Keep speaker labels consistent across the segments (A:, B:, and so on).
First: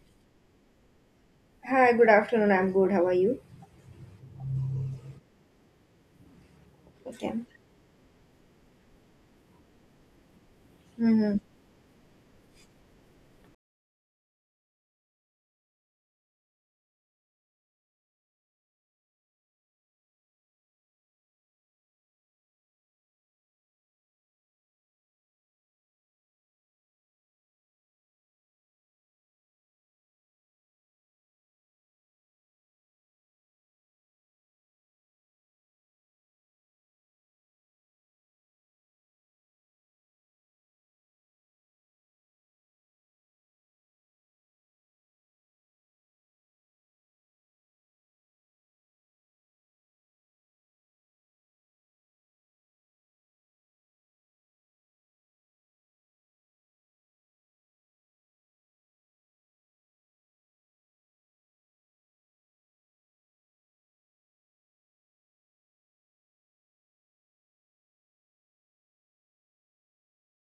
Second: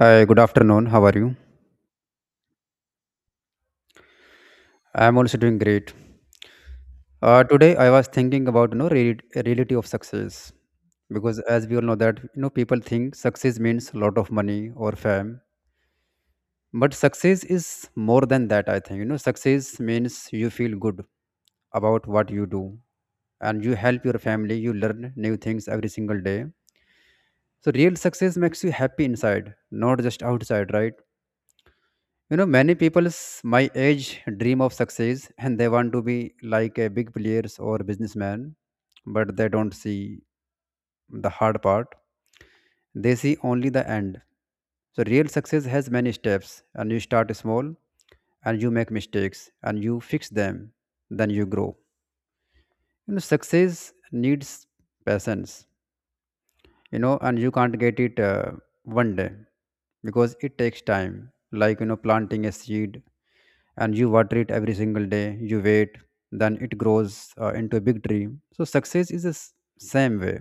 A: Hi, good afternoon. How are you?
B: Hi, good afternoon. I'm good. How are you?
A: I'm also doing great.
B: Okay.
A: Today, I was thinking about reality of success, because
B: hmm
A: as we all know that people think success means a lot of money or fame, but success is more than that. I think success means you feel good about what you do, and you help your family. You learn new things every single day. So real success makes you happy inside, not just outside, right? Many people's my age dream of success, and they want to be like a big players or businessman, but they don't see the hard part. They see only the end. So real success has many steps, and you start small, and you make mistakes and you fix them, then you grow. Success needs patience, and you can't get it one day, because it takes time, like planting a seed, and you water it every single day, you wait, then it grows into a big tree. So success is the same way,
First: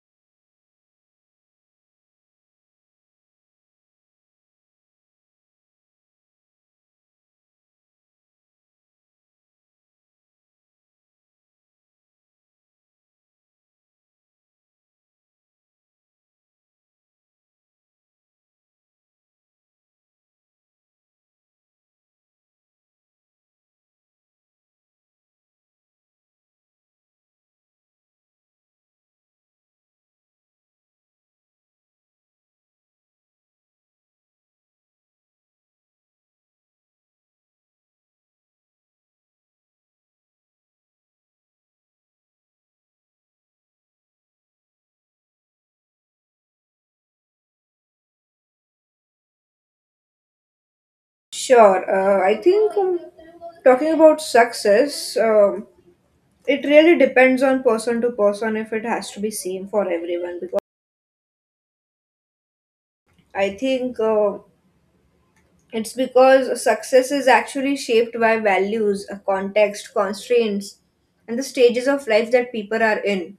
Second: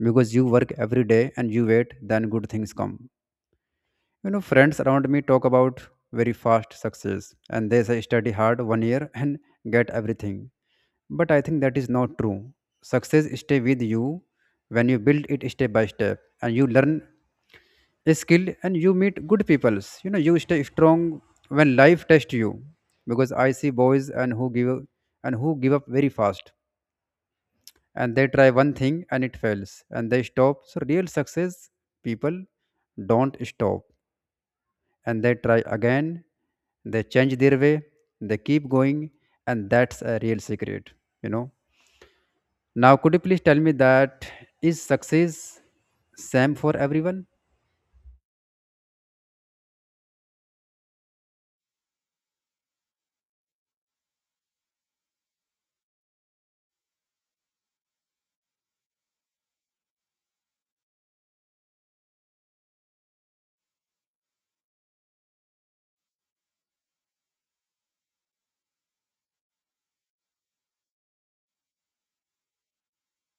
A: because you work every day and you wait, then good things come. Friends around me talk about very fast success, and they say study hard one year and get everything, but I think that is not true. Success stay with you when you build it step by step, and you learn skill and you meet good peoples. You stay strong when life tests you, because I see boys and who give up very fast, and they try one thing and it fails and they stop. So real success people don't stop, and they try again, they change their way, they keep going, and that's a real secret you know Now, could you please tell me that is success same for everyone?
B: Sure. I think talking about success, it really depends on person to person if it has to be same for everyone because I think. It's because success is actually shaped by values, a context, constraints, and the stages of life that people are in.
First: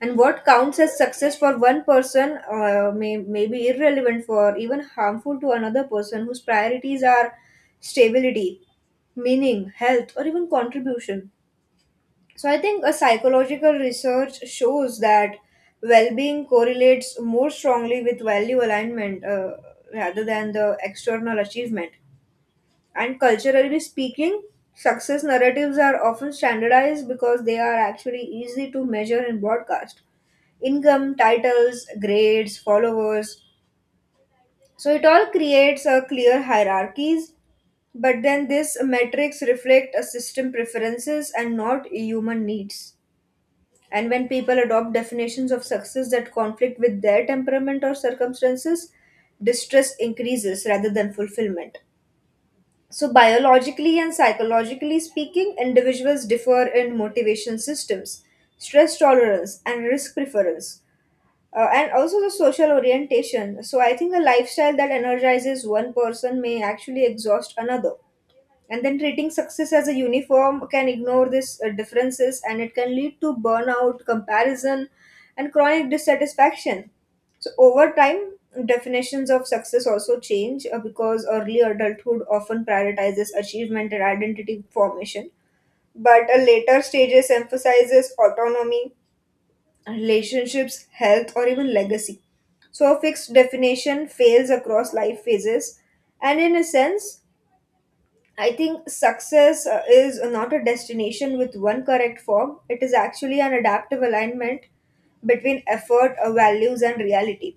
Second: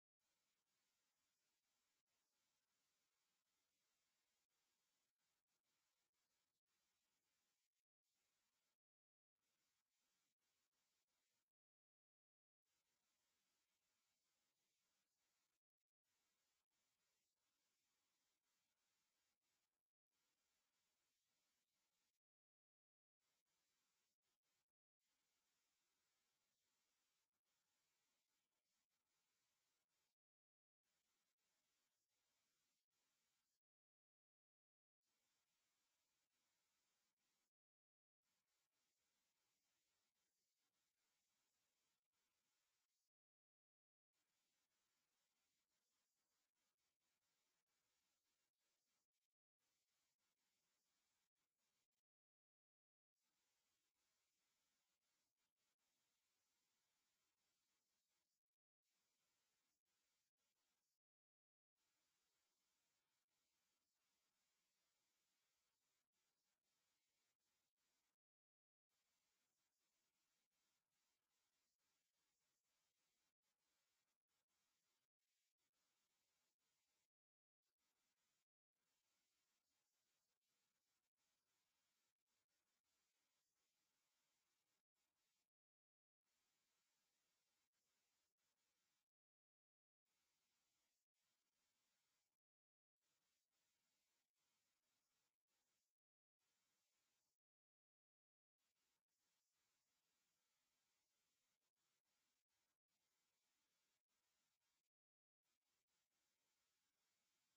B: And what counts as success for one person may be irrelevant for even harmful to another person whose priorities are stability, meaning, health, or even contribution. So I think a psychological research shows that well-being correlates more strongly with value alignment rather than the external achievement. And culturally speaking, success narratives are often standardized because they are actually easy to measure and broadcast. Income, titles, grades, followers. So it all creates a clear hierarchies, but then these metrics reflect a system preferences and not human needs. And when people adopt definitions of success that conflict with their temperament or circumstances, distress increases rather than fulfillment. So, biologically and psychologically speaking, individuals differ in motivation systems, stress tolerance, and risk preference, and also the social orientation. So, I think a lifestyle that energizes one person may actually exhaust another, and then treating success as a uniform can ignore these differences and it can lead to burnout comparison and chronic dissatisfaction. So over time definitions of success also change because early adulthood often prioritizes achievement and identity formation, but a later stages emphasizes autonomy, relationships, health, or even legacy. So a fixed definition fails across life phases, and in a sense I think success is not a destination with one correct form. It is actually an adaptive alignment between effort, values, and reality.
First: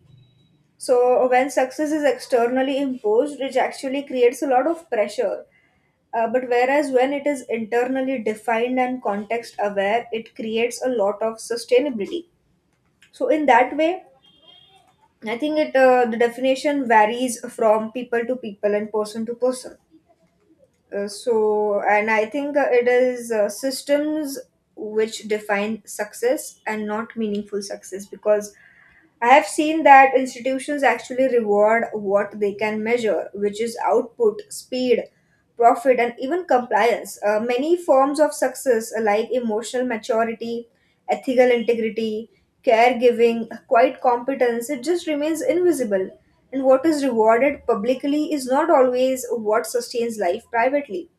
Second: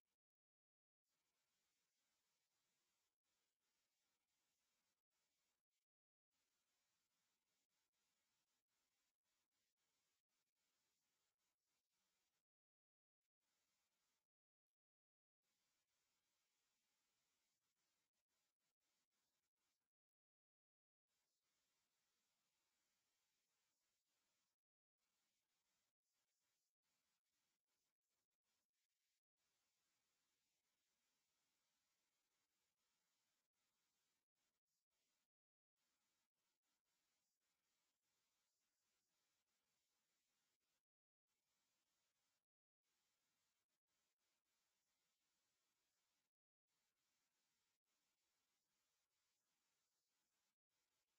B: So, when success is externally imposed, it actually creates a lot of pressure. But whereas when it is internally defined and context aware, it creates a lot of sustainability. So, in that way, I think it the definition varies from people to people and person to person. And I think it is systems which define success and not meaningful success because I have seen that institutions actually reward what they can measure, which is output, speed, profit, and even compliance. Many forms of success, like emotional maturity, ethical integrity, caregiving, quiet competence, it just remains invisible. And what is rewarded publicly is not always what sustains life privately.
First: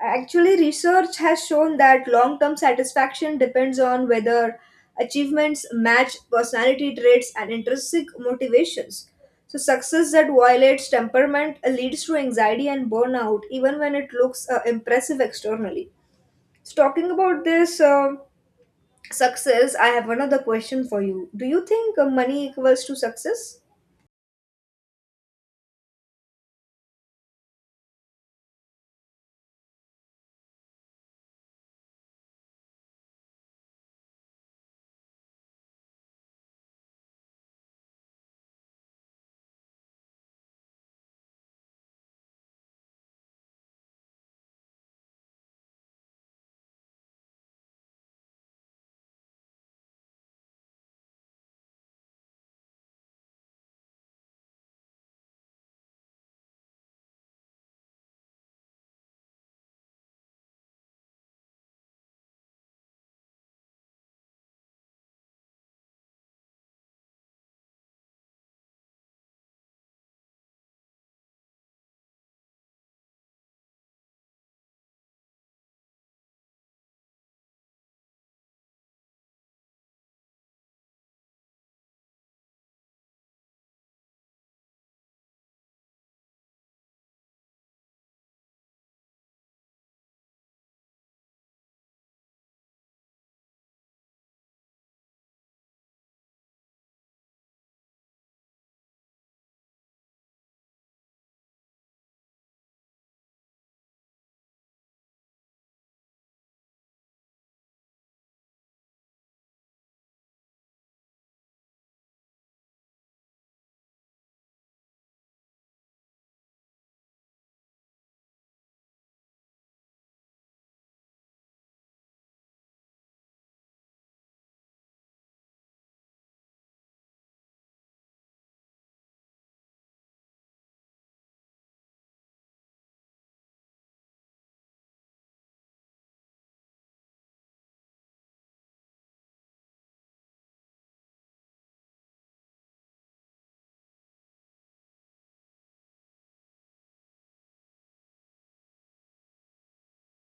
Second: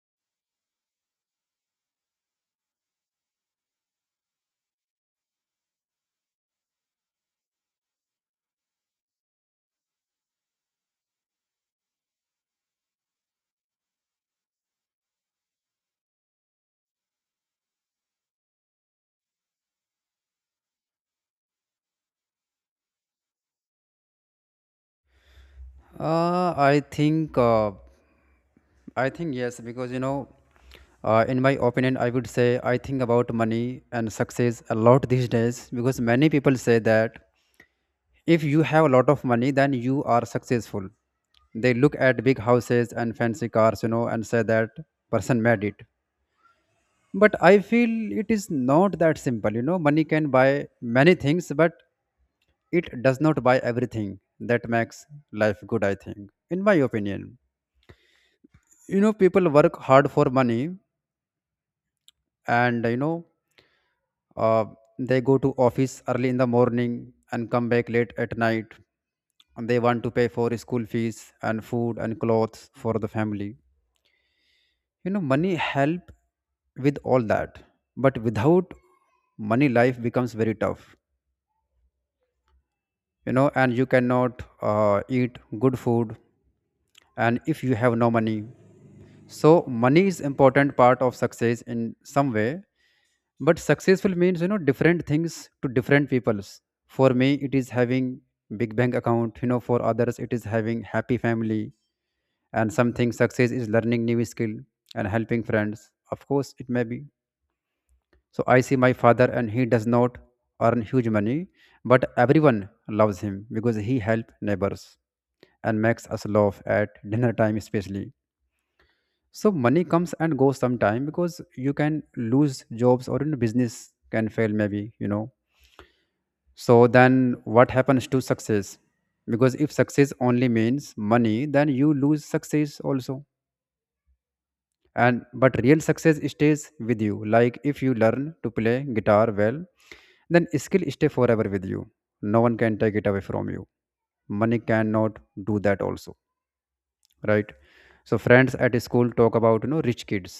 B: Actually, research has shown that long term satisfaction depends on whether achievements match personality traits and intrinsic motivations. So, success that violates temperament leads to anxiety and burnout, even when it looks impressive externally. So, talking about this success, I have another question for you. Do you think money equals to success?
A: Uh, i think uh, I think yes, because in my opinion, I would say I think about money and success a lot these days, because many people say that if you have a lot of money, then you are successful. They look at big houses and fancy cars, and say that person made it. But I feel it is not that simple. Money can buy many things, but it does not buy everything that makes life good. I think, in my opinion, people work hard for money, and uh, they go to office early in the morning and come back late at night, and they want to pay for school fees and food and clothes for the family. Money help with all that, but without money life becomes very tough. And you cannot eat good food, and if you have no money. So money is important part of success in some way, but successful means different things to different peoples. For me, it is having big bank account. For others, it is having happy family, and something success is learning new skill and helping friends, of course, it may be. So I see my father, and he does not earn huge money, but everyone loves him because he help neighbors and makes us laugh at dinner time, especially. So money comes and goes sometime, because you can lose jobs or in business can fail maybe. So then what happens to success? Because if success only means money, then you lose success also. And but real success stays with you. Like if you learn to play guitar well, then skill stay forever with you. No one can take it away from you. Money cannot do that also, right? So friends at school talk about rich kids,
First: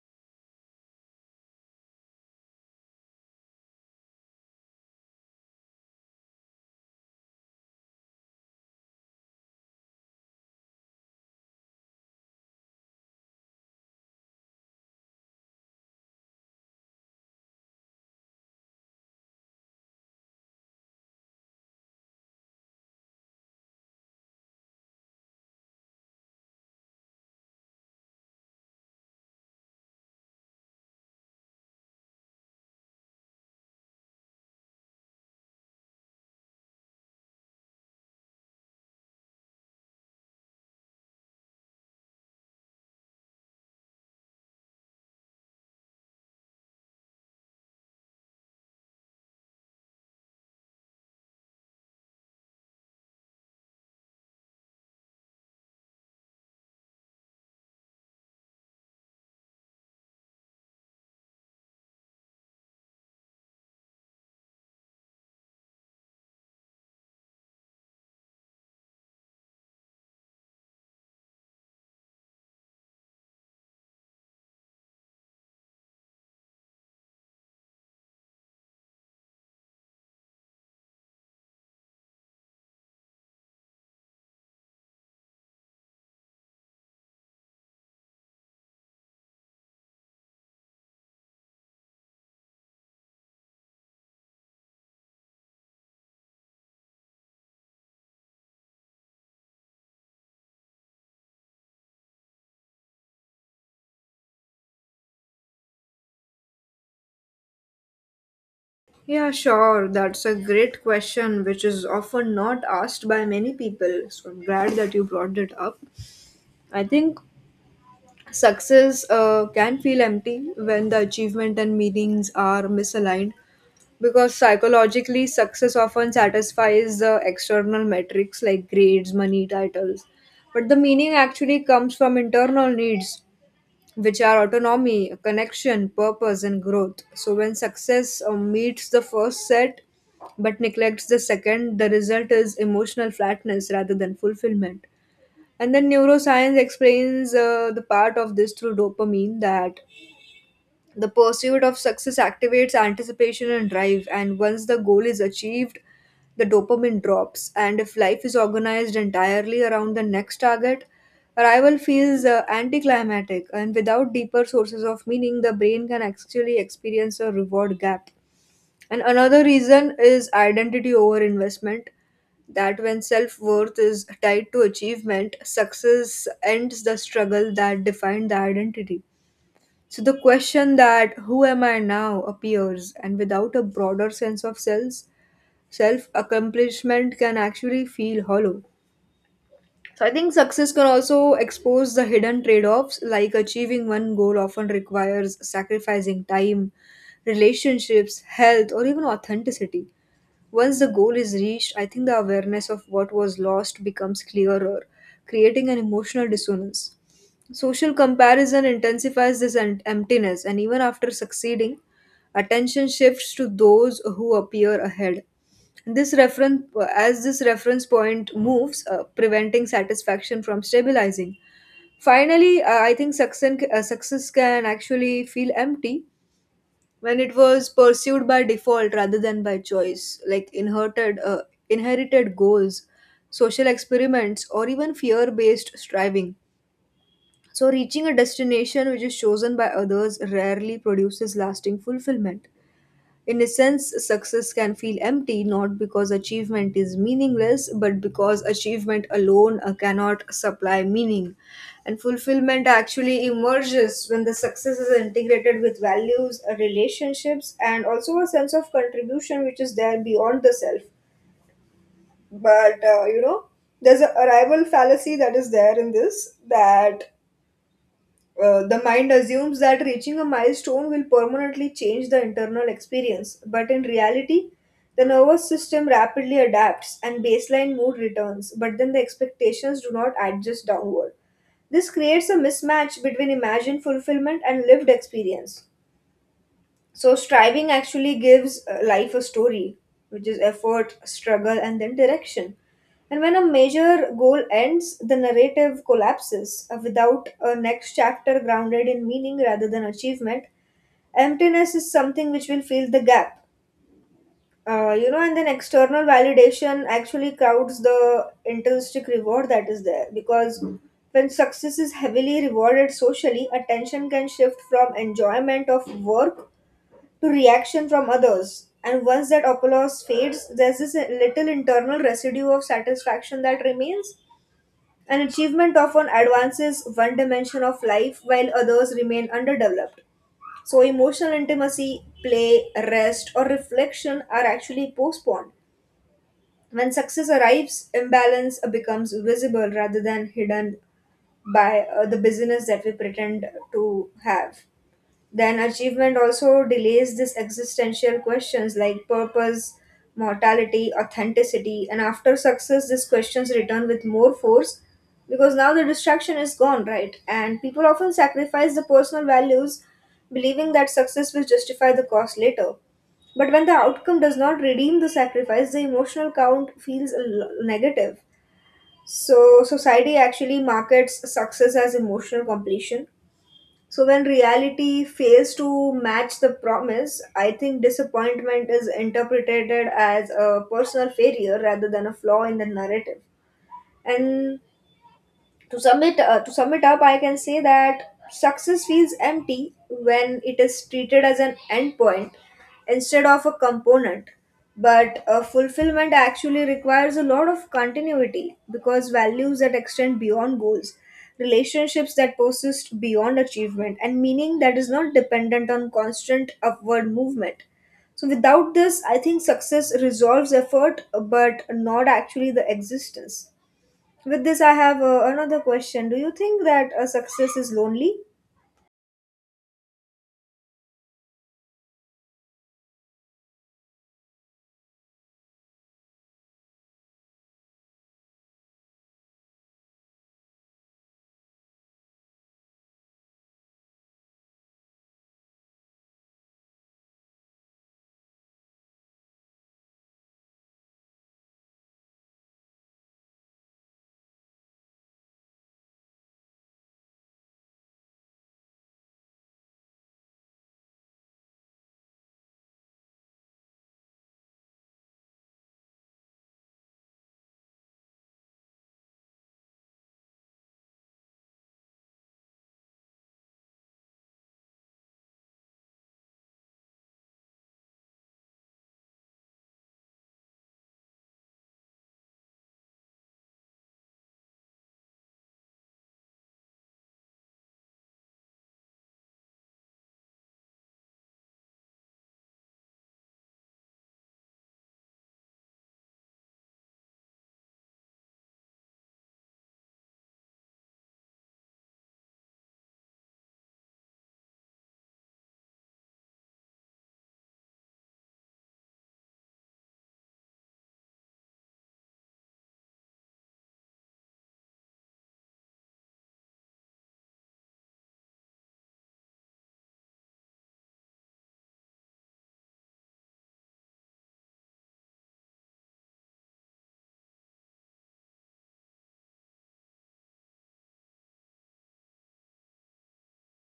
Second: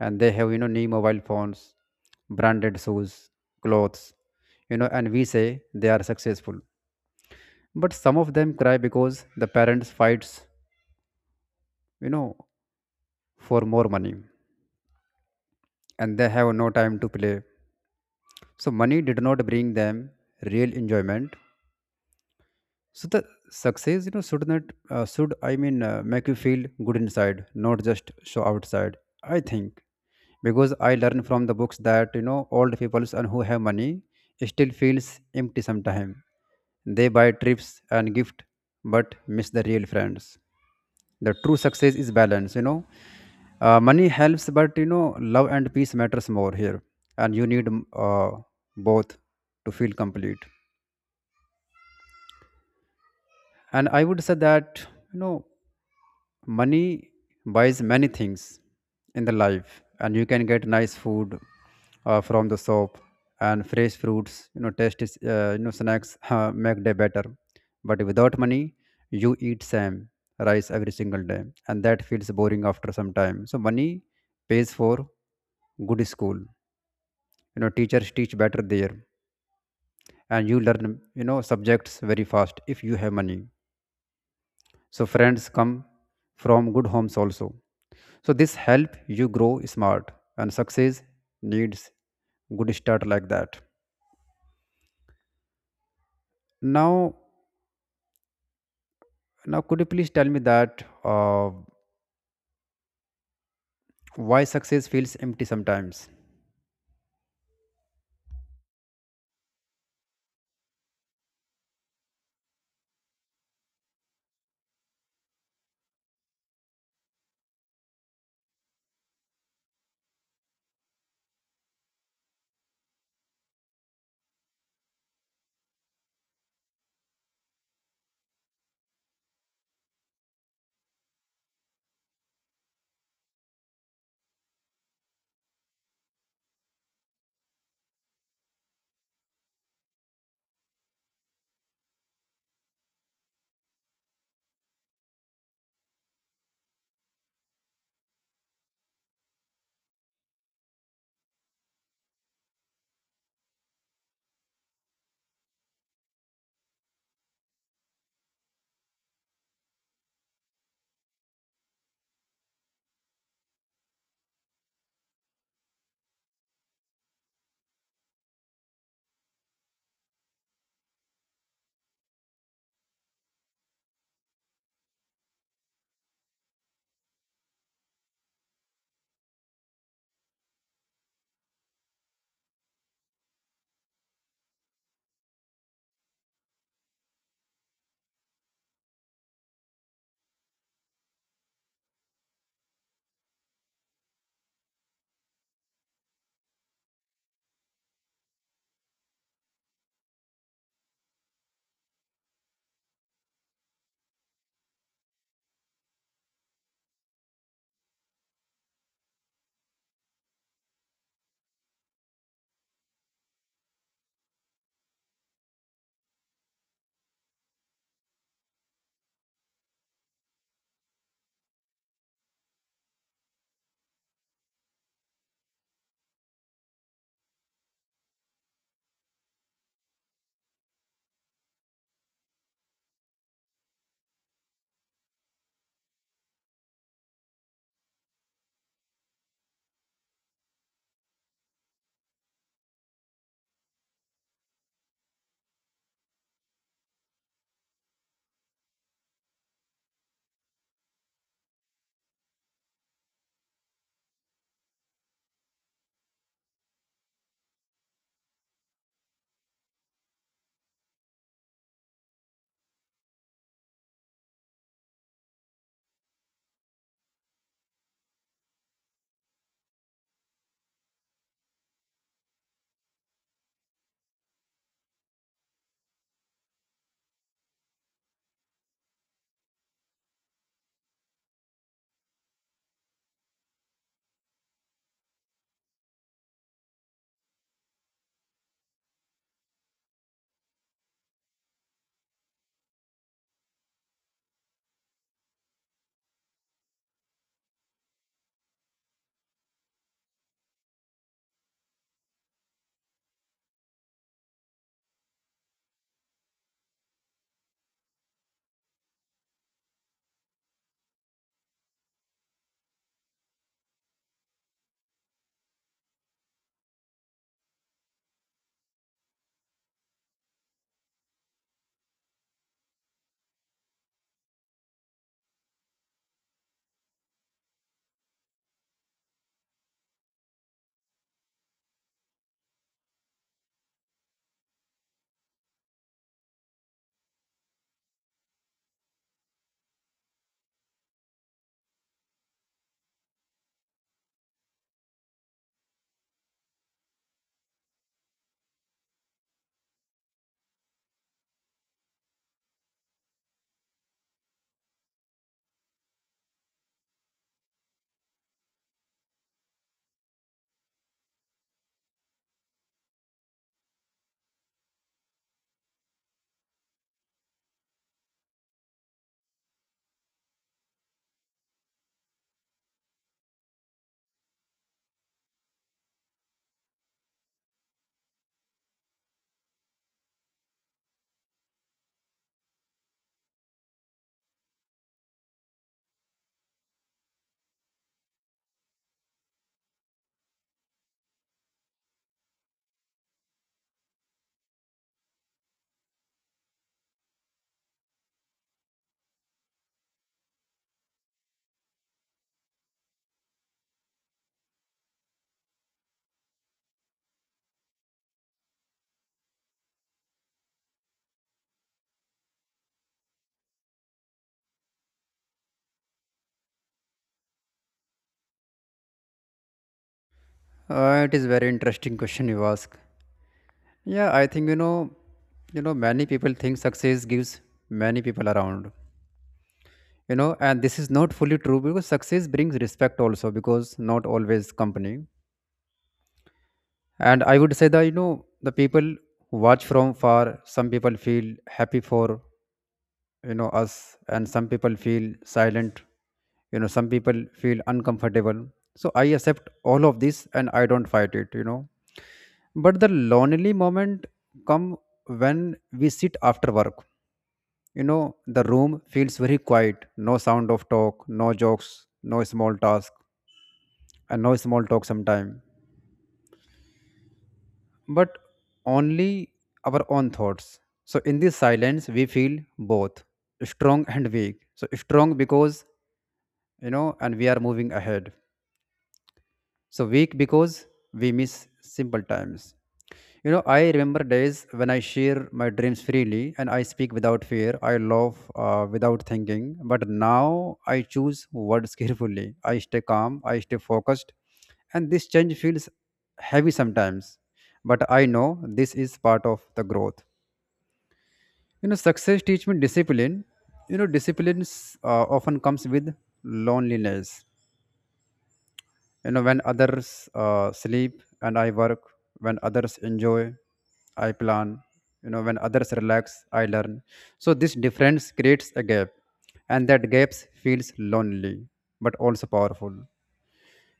A: and they have new mobile phones, branded shoes, clothes, and we say they are successful, but some of them cry because the parents fights, you know for more money, and they have no time to play. So money did not bring them real enjoyment. So the success, should not, should, I mean, make you feel good inside, not just show outside, I think. Because I learned from the books that old people and who have money still feels empty sometimes. They buy trips and gift but miss the real friends. The true success is balance. Money helps, but love and peace matters more here, and you need both to feel complete. And I would say that you know money buys many things in the life, and you can get nice food from the shop, and fresh fruits, tasty, snacks make day better. But without money you eat same rice every single day, and that feels boring after some time. So money pays for good school. Teachers teach better there, and you learn subjects very fast if you have money. So friends come from good homes also. So this help you grow smart, and success needs good start like that. Now, now, could you please tell me that why success feels empty sometimes?
B: Yeah, sure. That's a great question, which is often not asked by many people. So, I'm glad that you brought it up. I think success can feel empty when the achievement and meanings are misaligned, because psychologically, success often satisfies the external metrics like grades, money, titles. But the meaning actually comes from internal needs, which are autonomy, connection, purpose, and growth. So when success meets the first set but neglects the second, the result is emotional flatness rather than fulfillment. And then neuroscience explains the part of this through dopamine, that the pursuit of success activates anticipation and drive. And once the goal is achieved, the dopamine drops. And if life is organized entirely around the next target, arrival feels anticlimactic. And without deeper sources of meaning, the brain can actually experience a reward gap. And another reason is identity over investment. That when self worth is tied to achievement, success ends the struggle that defined the identity. So the question that who am I now appears, and without a broader sense of self, self accomplishment can actually feel hollow. So I think success can also expose the hidden trade offs, like achieving one goal often requires sacrificing time, relationships, health, or even authenticity. Once the goal is reached, I think the awareness of what was lost becomes clearer, creating an emotional dissonance. Social comparison intensifies this emptiness, and even after succeeding, attention shifts to those who appear ahead. This reference, as this reference point moves, preventing satisfaction from stabilizing. Finally, I think success can actually feel empty when it was pursued by default rather than by choice, like inherited goals, social experiments, or even fear based striving. So, reaching a destination which is chosen by others rarely produces lasting fulfillment. In a sense, success can feel empty not because achievement is meaningless, but because achievement alone cannot supply meaning. And fulfillment actually emerges when the success is integrated with values, relationships, and also a sense of contribution which is there beyond the self. But you know, there's a arrival fallacy that is there in this, that the mind assumes that reaching a milestone will permanently change the internal experience, but in reality, the nervous system rapidly adapts and baseline mood returns, but then the expectations do not adjust downward. This creates a mismatch between imagined fulfillment and lived experience. So striving actually gives life a story, which is effort, struggle, and then direction. And when a major goal ends, the narrative collapses without a next chapter grounded in meaning rather than achievement. Emptiness is something which will fill the gap. You know, and then external validation actually crowds the intrinsic reward that is there, because Mm. when success is heavily rewarded socially, attention can shift from enjoyment of work to reaction from others. And once that applause fades, there's this little internal residue of satisfaction that remains. An achievement often advances one dimension of life while others remain underdeveloped. So, emotional intimacy, play, rest, or reflection are actually postponed. When success arrives, imbalance becomes visible rather than hidden by the busyness that we pretend to have. Then achievement also delays these existential questions like purpose, mortality, authenticity, and after success, these questions return with more force, because now the distraction is gone, right? And people often sacrifice the personal values believing that success will justify the cost later. But when the outcome does not redeem the sacrifice, the emotional count feels negative. So, society actually markets success as emotional completion, so when reality fails to match the promise, I think disappointment is interpreted as a personal failure rather than a flaw in the narrative. And to sum it up I can say that success feels empty when it is treated as an endpoint instead of a component, but fulfillment actually requires a lot of continuity, because values that extend beyond goals, relationships that persist beyond achievement, and meaning that is not dependent on constant upward movement. So without this I think success resolves effort but not actually the existence. With this, I have another question. Do you think that a success is lonely?
A: It is very interesting question you ask. Yeah, I think many people think success gives many people around. And this is not fully true, because success brings respect also, because not always company. And I would say that the people who watch from far. Some people feel happy for us, and some people feel silent. Some people feel uncomfortable. So I accept all of this, and I don't fight it. But the lonely moment come when we sit after work. The room feels very quiet. No sound of talk, no jokes, no small task, and no small talk sometime, but only our own thoughts. So in this silence we feel both strong and weak. So strong because and we are moving ahead, so weak because we miss simple times. I remember days when I share my dreams freely and I speak without fear, I love, without thinking. But now I choose words carefully, I stay calm, I stay focused, and this change feels heavy sometimes. But I know this is part of the growth. Success teach me discipline. Discipline often comes with loneliness. When others sleep and I work, when others enjoy I plan, when others relax I learn. So this difference creates a gap, and that gap feels lonely but also powerful.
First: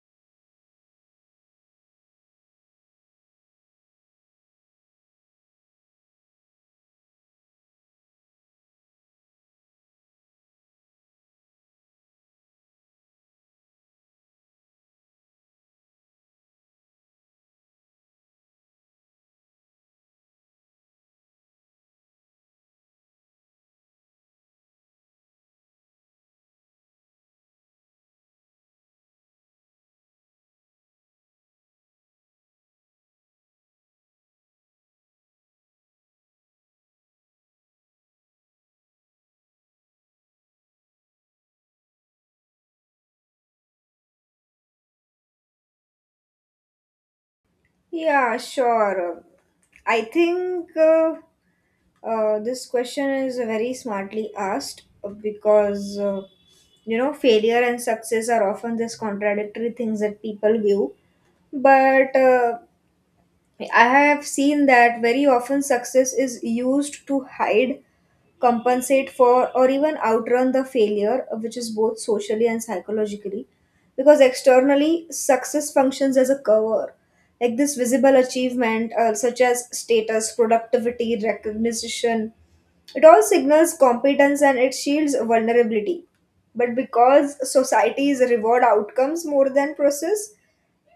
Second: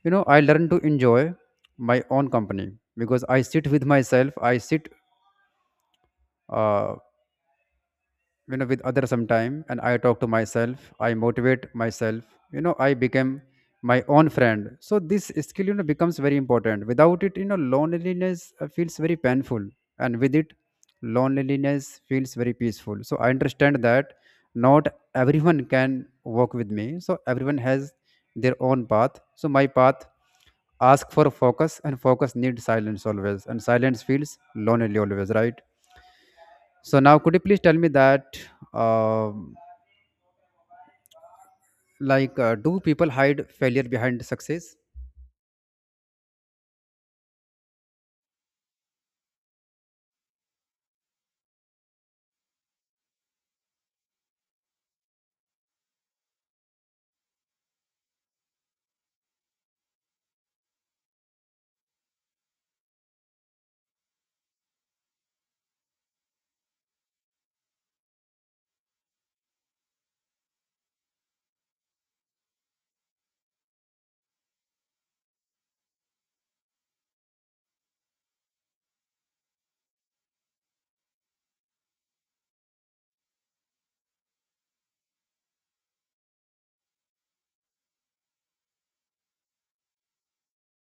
A: I learn to enjoy my own company, because I sit with myself, I sit uh, with others sometime, and I talk to myself, I motivate myself. I become my own friend. So this skill becomes very important. Without it, loneliness feels very painful. And with it, loneliness feels very peaceful. So I understand that not everyone can walk with me, so everyone has their own path. So my path ask for focus, and focus needs silence always, and silence feels lonely always, right? So now, could you please tell me that, um like, do people hide failure behind success?
B: Yeah, sure. I think this question is very smartly asked because you know failure and success are often these contradictory things that people view. But I have seen that very often success is used to hide, compensate for, or even outrun the failure, which is both socially and psychologically. Because externally, success functions as a cover. Like this visible achievement, such as status, productivity, recognition, it all signals competence and it shields vulnerability. But because societies reward outcomes more than process,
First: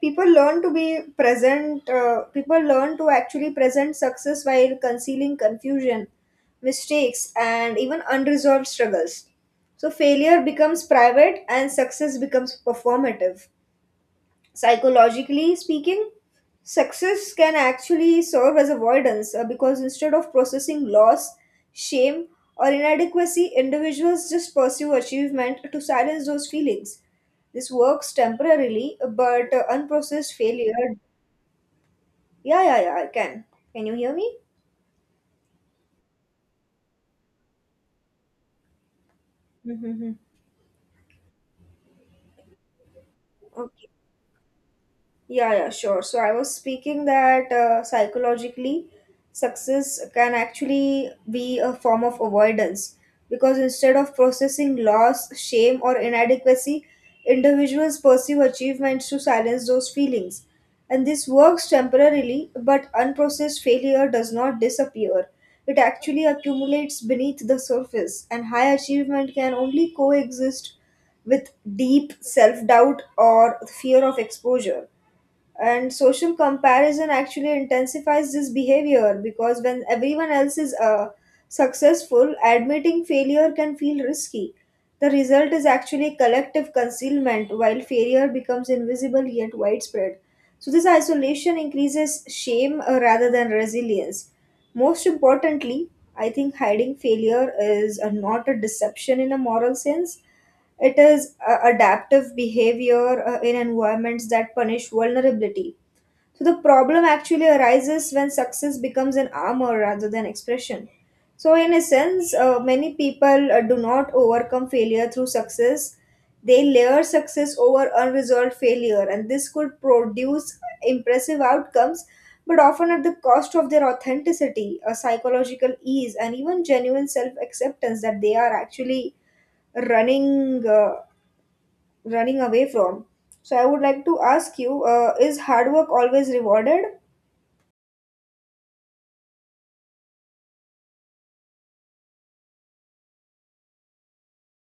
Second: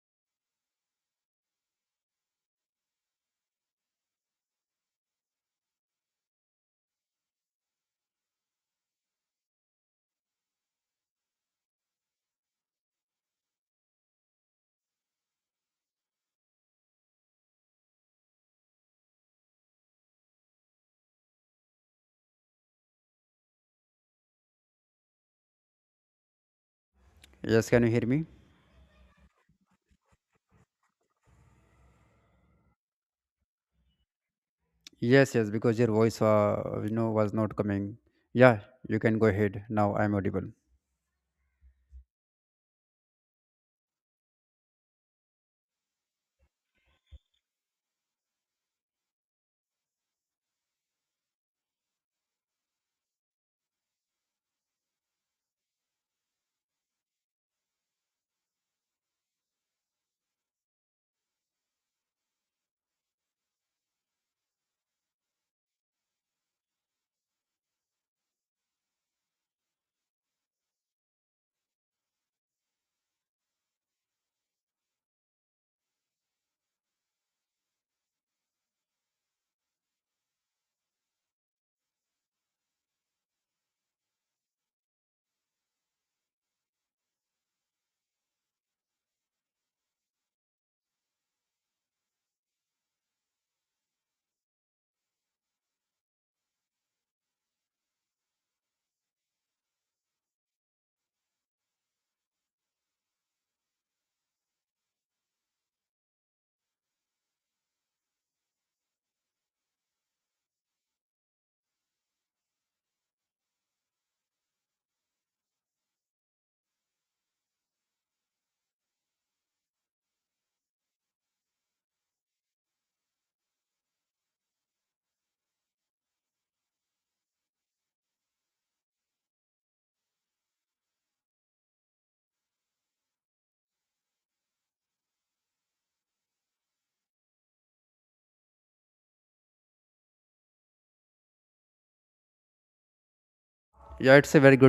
B: people learn to be people learn to actually present success while concealing confusion, mistakes, and even unresolved struggles. So failure becomes private and success becomes performative. Psychologically speaking, success can actually serve as avoidance, because instead of processing loss, shame, or inadequacy, individuals just pursue achievement to silence those feelings. This
A: Yes, can you hear
B: works
A: me?
B: temporarily, but unprocessed failure. Yeah, yeah, yeah, I can. Can you hear me?
A: Yes, yes, because your voice, was not coming. Yeah, you can go ahead now.
B: Mm-hmm.
A: I'm audible.
B: Okay. Yeah, yeah, sure. So I was speaking that psychologically, success can actually be a form of avoidance, because instead of processing loss, shame, or inadequacy, individuals pursue achievements to silence those feelings. And this works temporarily, but unprocessed failure does not disappear. It actually accumulates beneath the surface, and high achievement can only coexist with deep self doubt or fear of exposure. And social comparison actually intensifies this behavior, because when everyone else is successful, admitting failure can feel risky. The result is actually collective concealment while failure becomes invisible yet widespread. So this isolation increases shame rather than resilience. Most importantly, I think hiding failure is not a deception in a moral sense. It is adaptive behavior in environments that punish vulnerability. So the problem actually arises when success becomes an armor rather than expression. So, in a sense, many people do not overcome failure through success. They layer success over unresolved failure, and this could produce impressive outcomes, but often at the cost of their authenticity, a psychological ease, and even genuine self acceptance, that they are actually running uh, running away from. So, I would like to ask you: Is hard work always rewarded?
A: Yeah, it's a very good.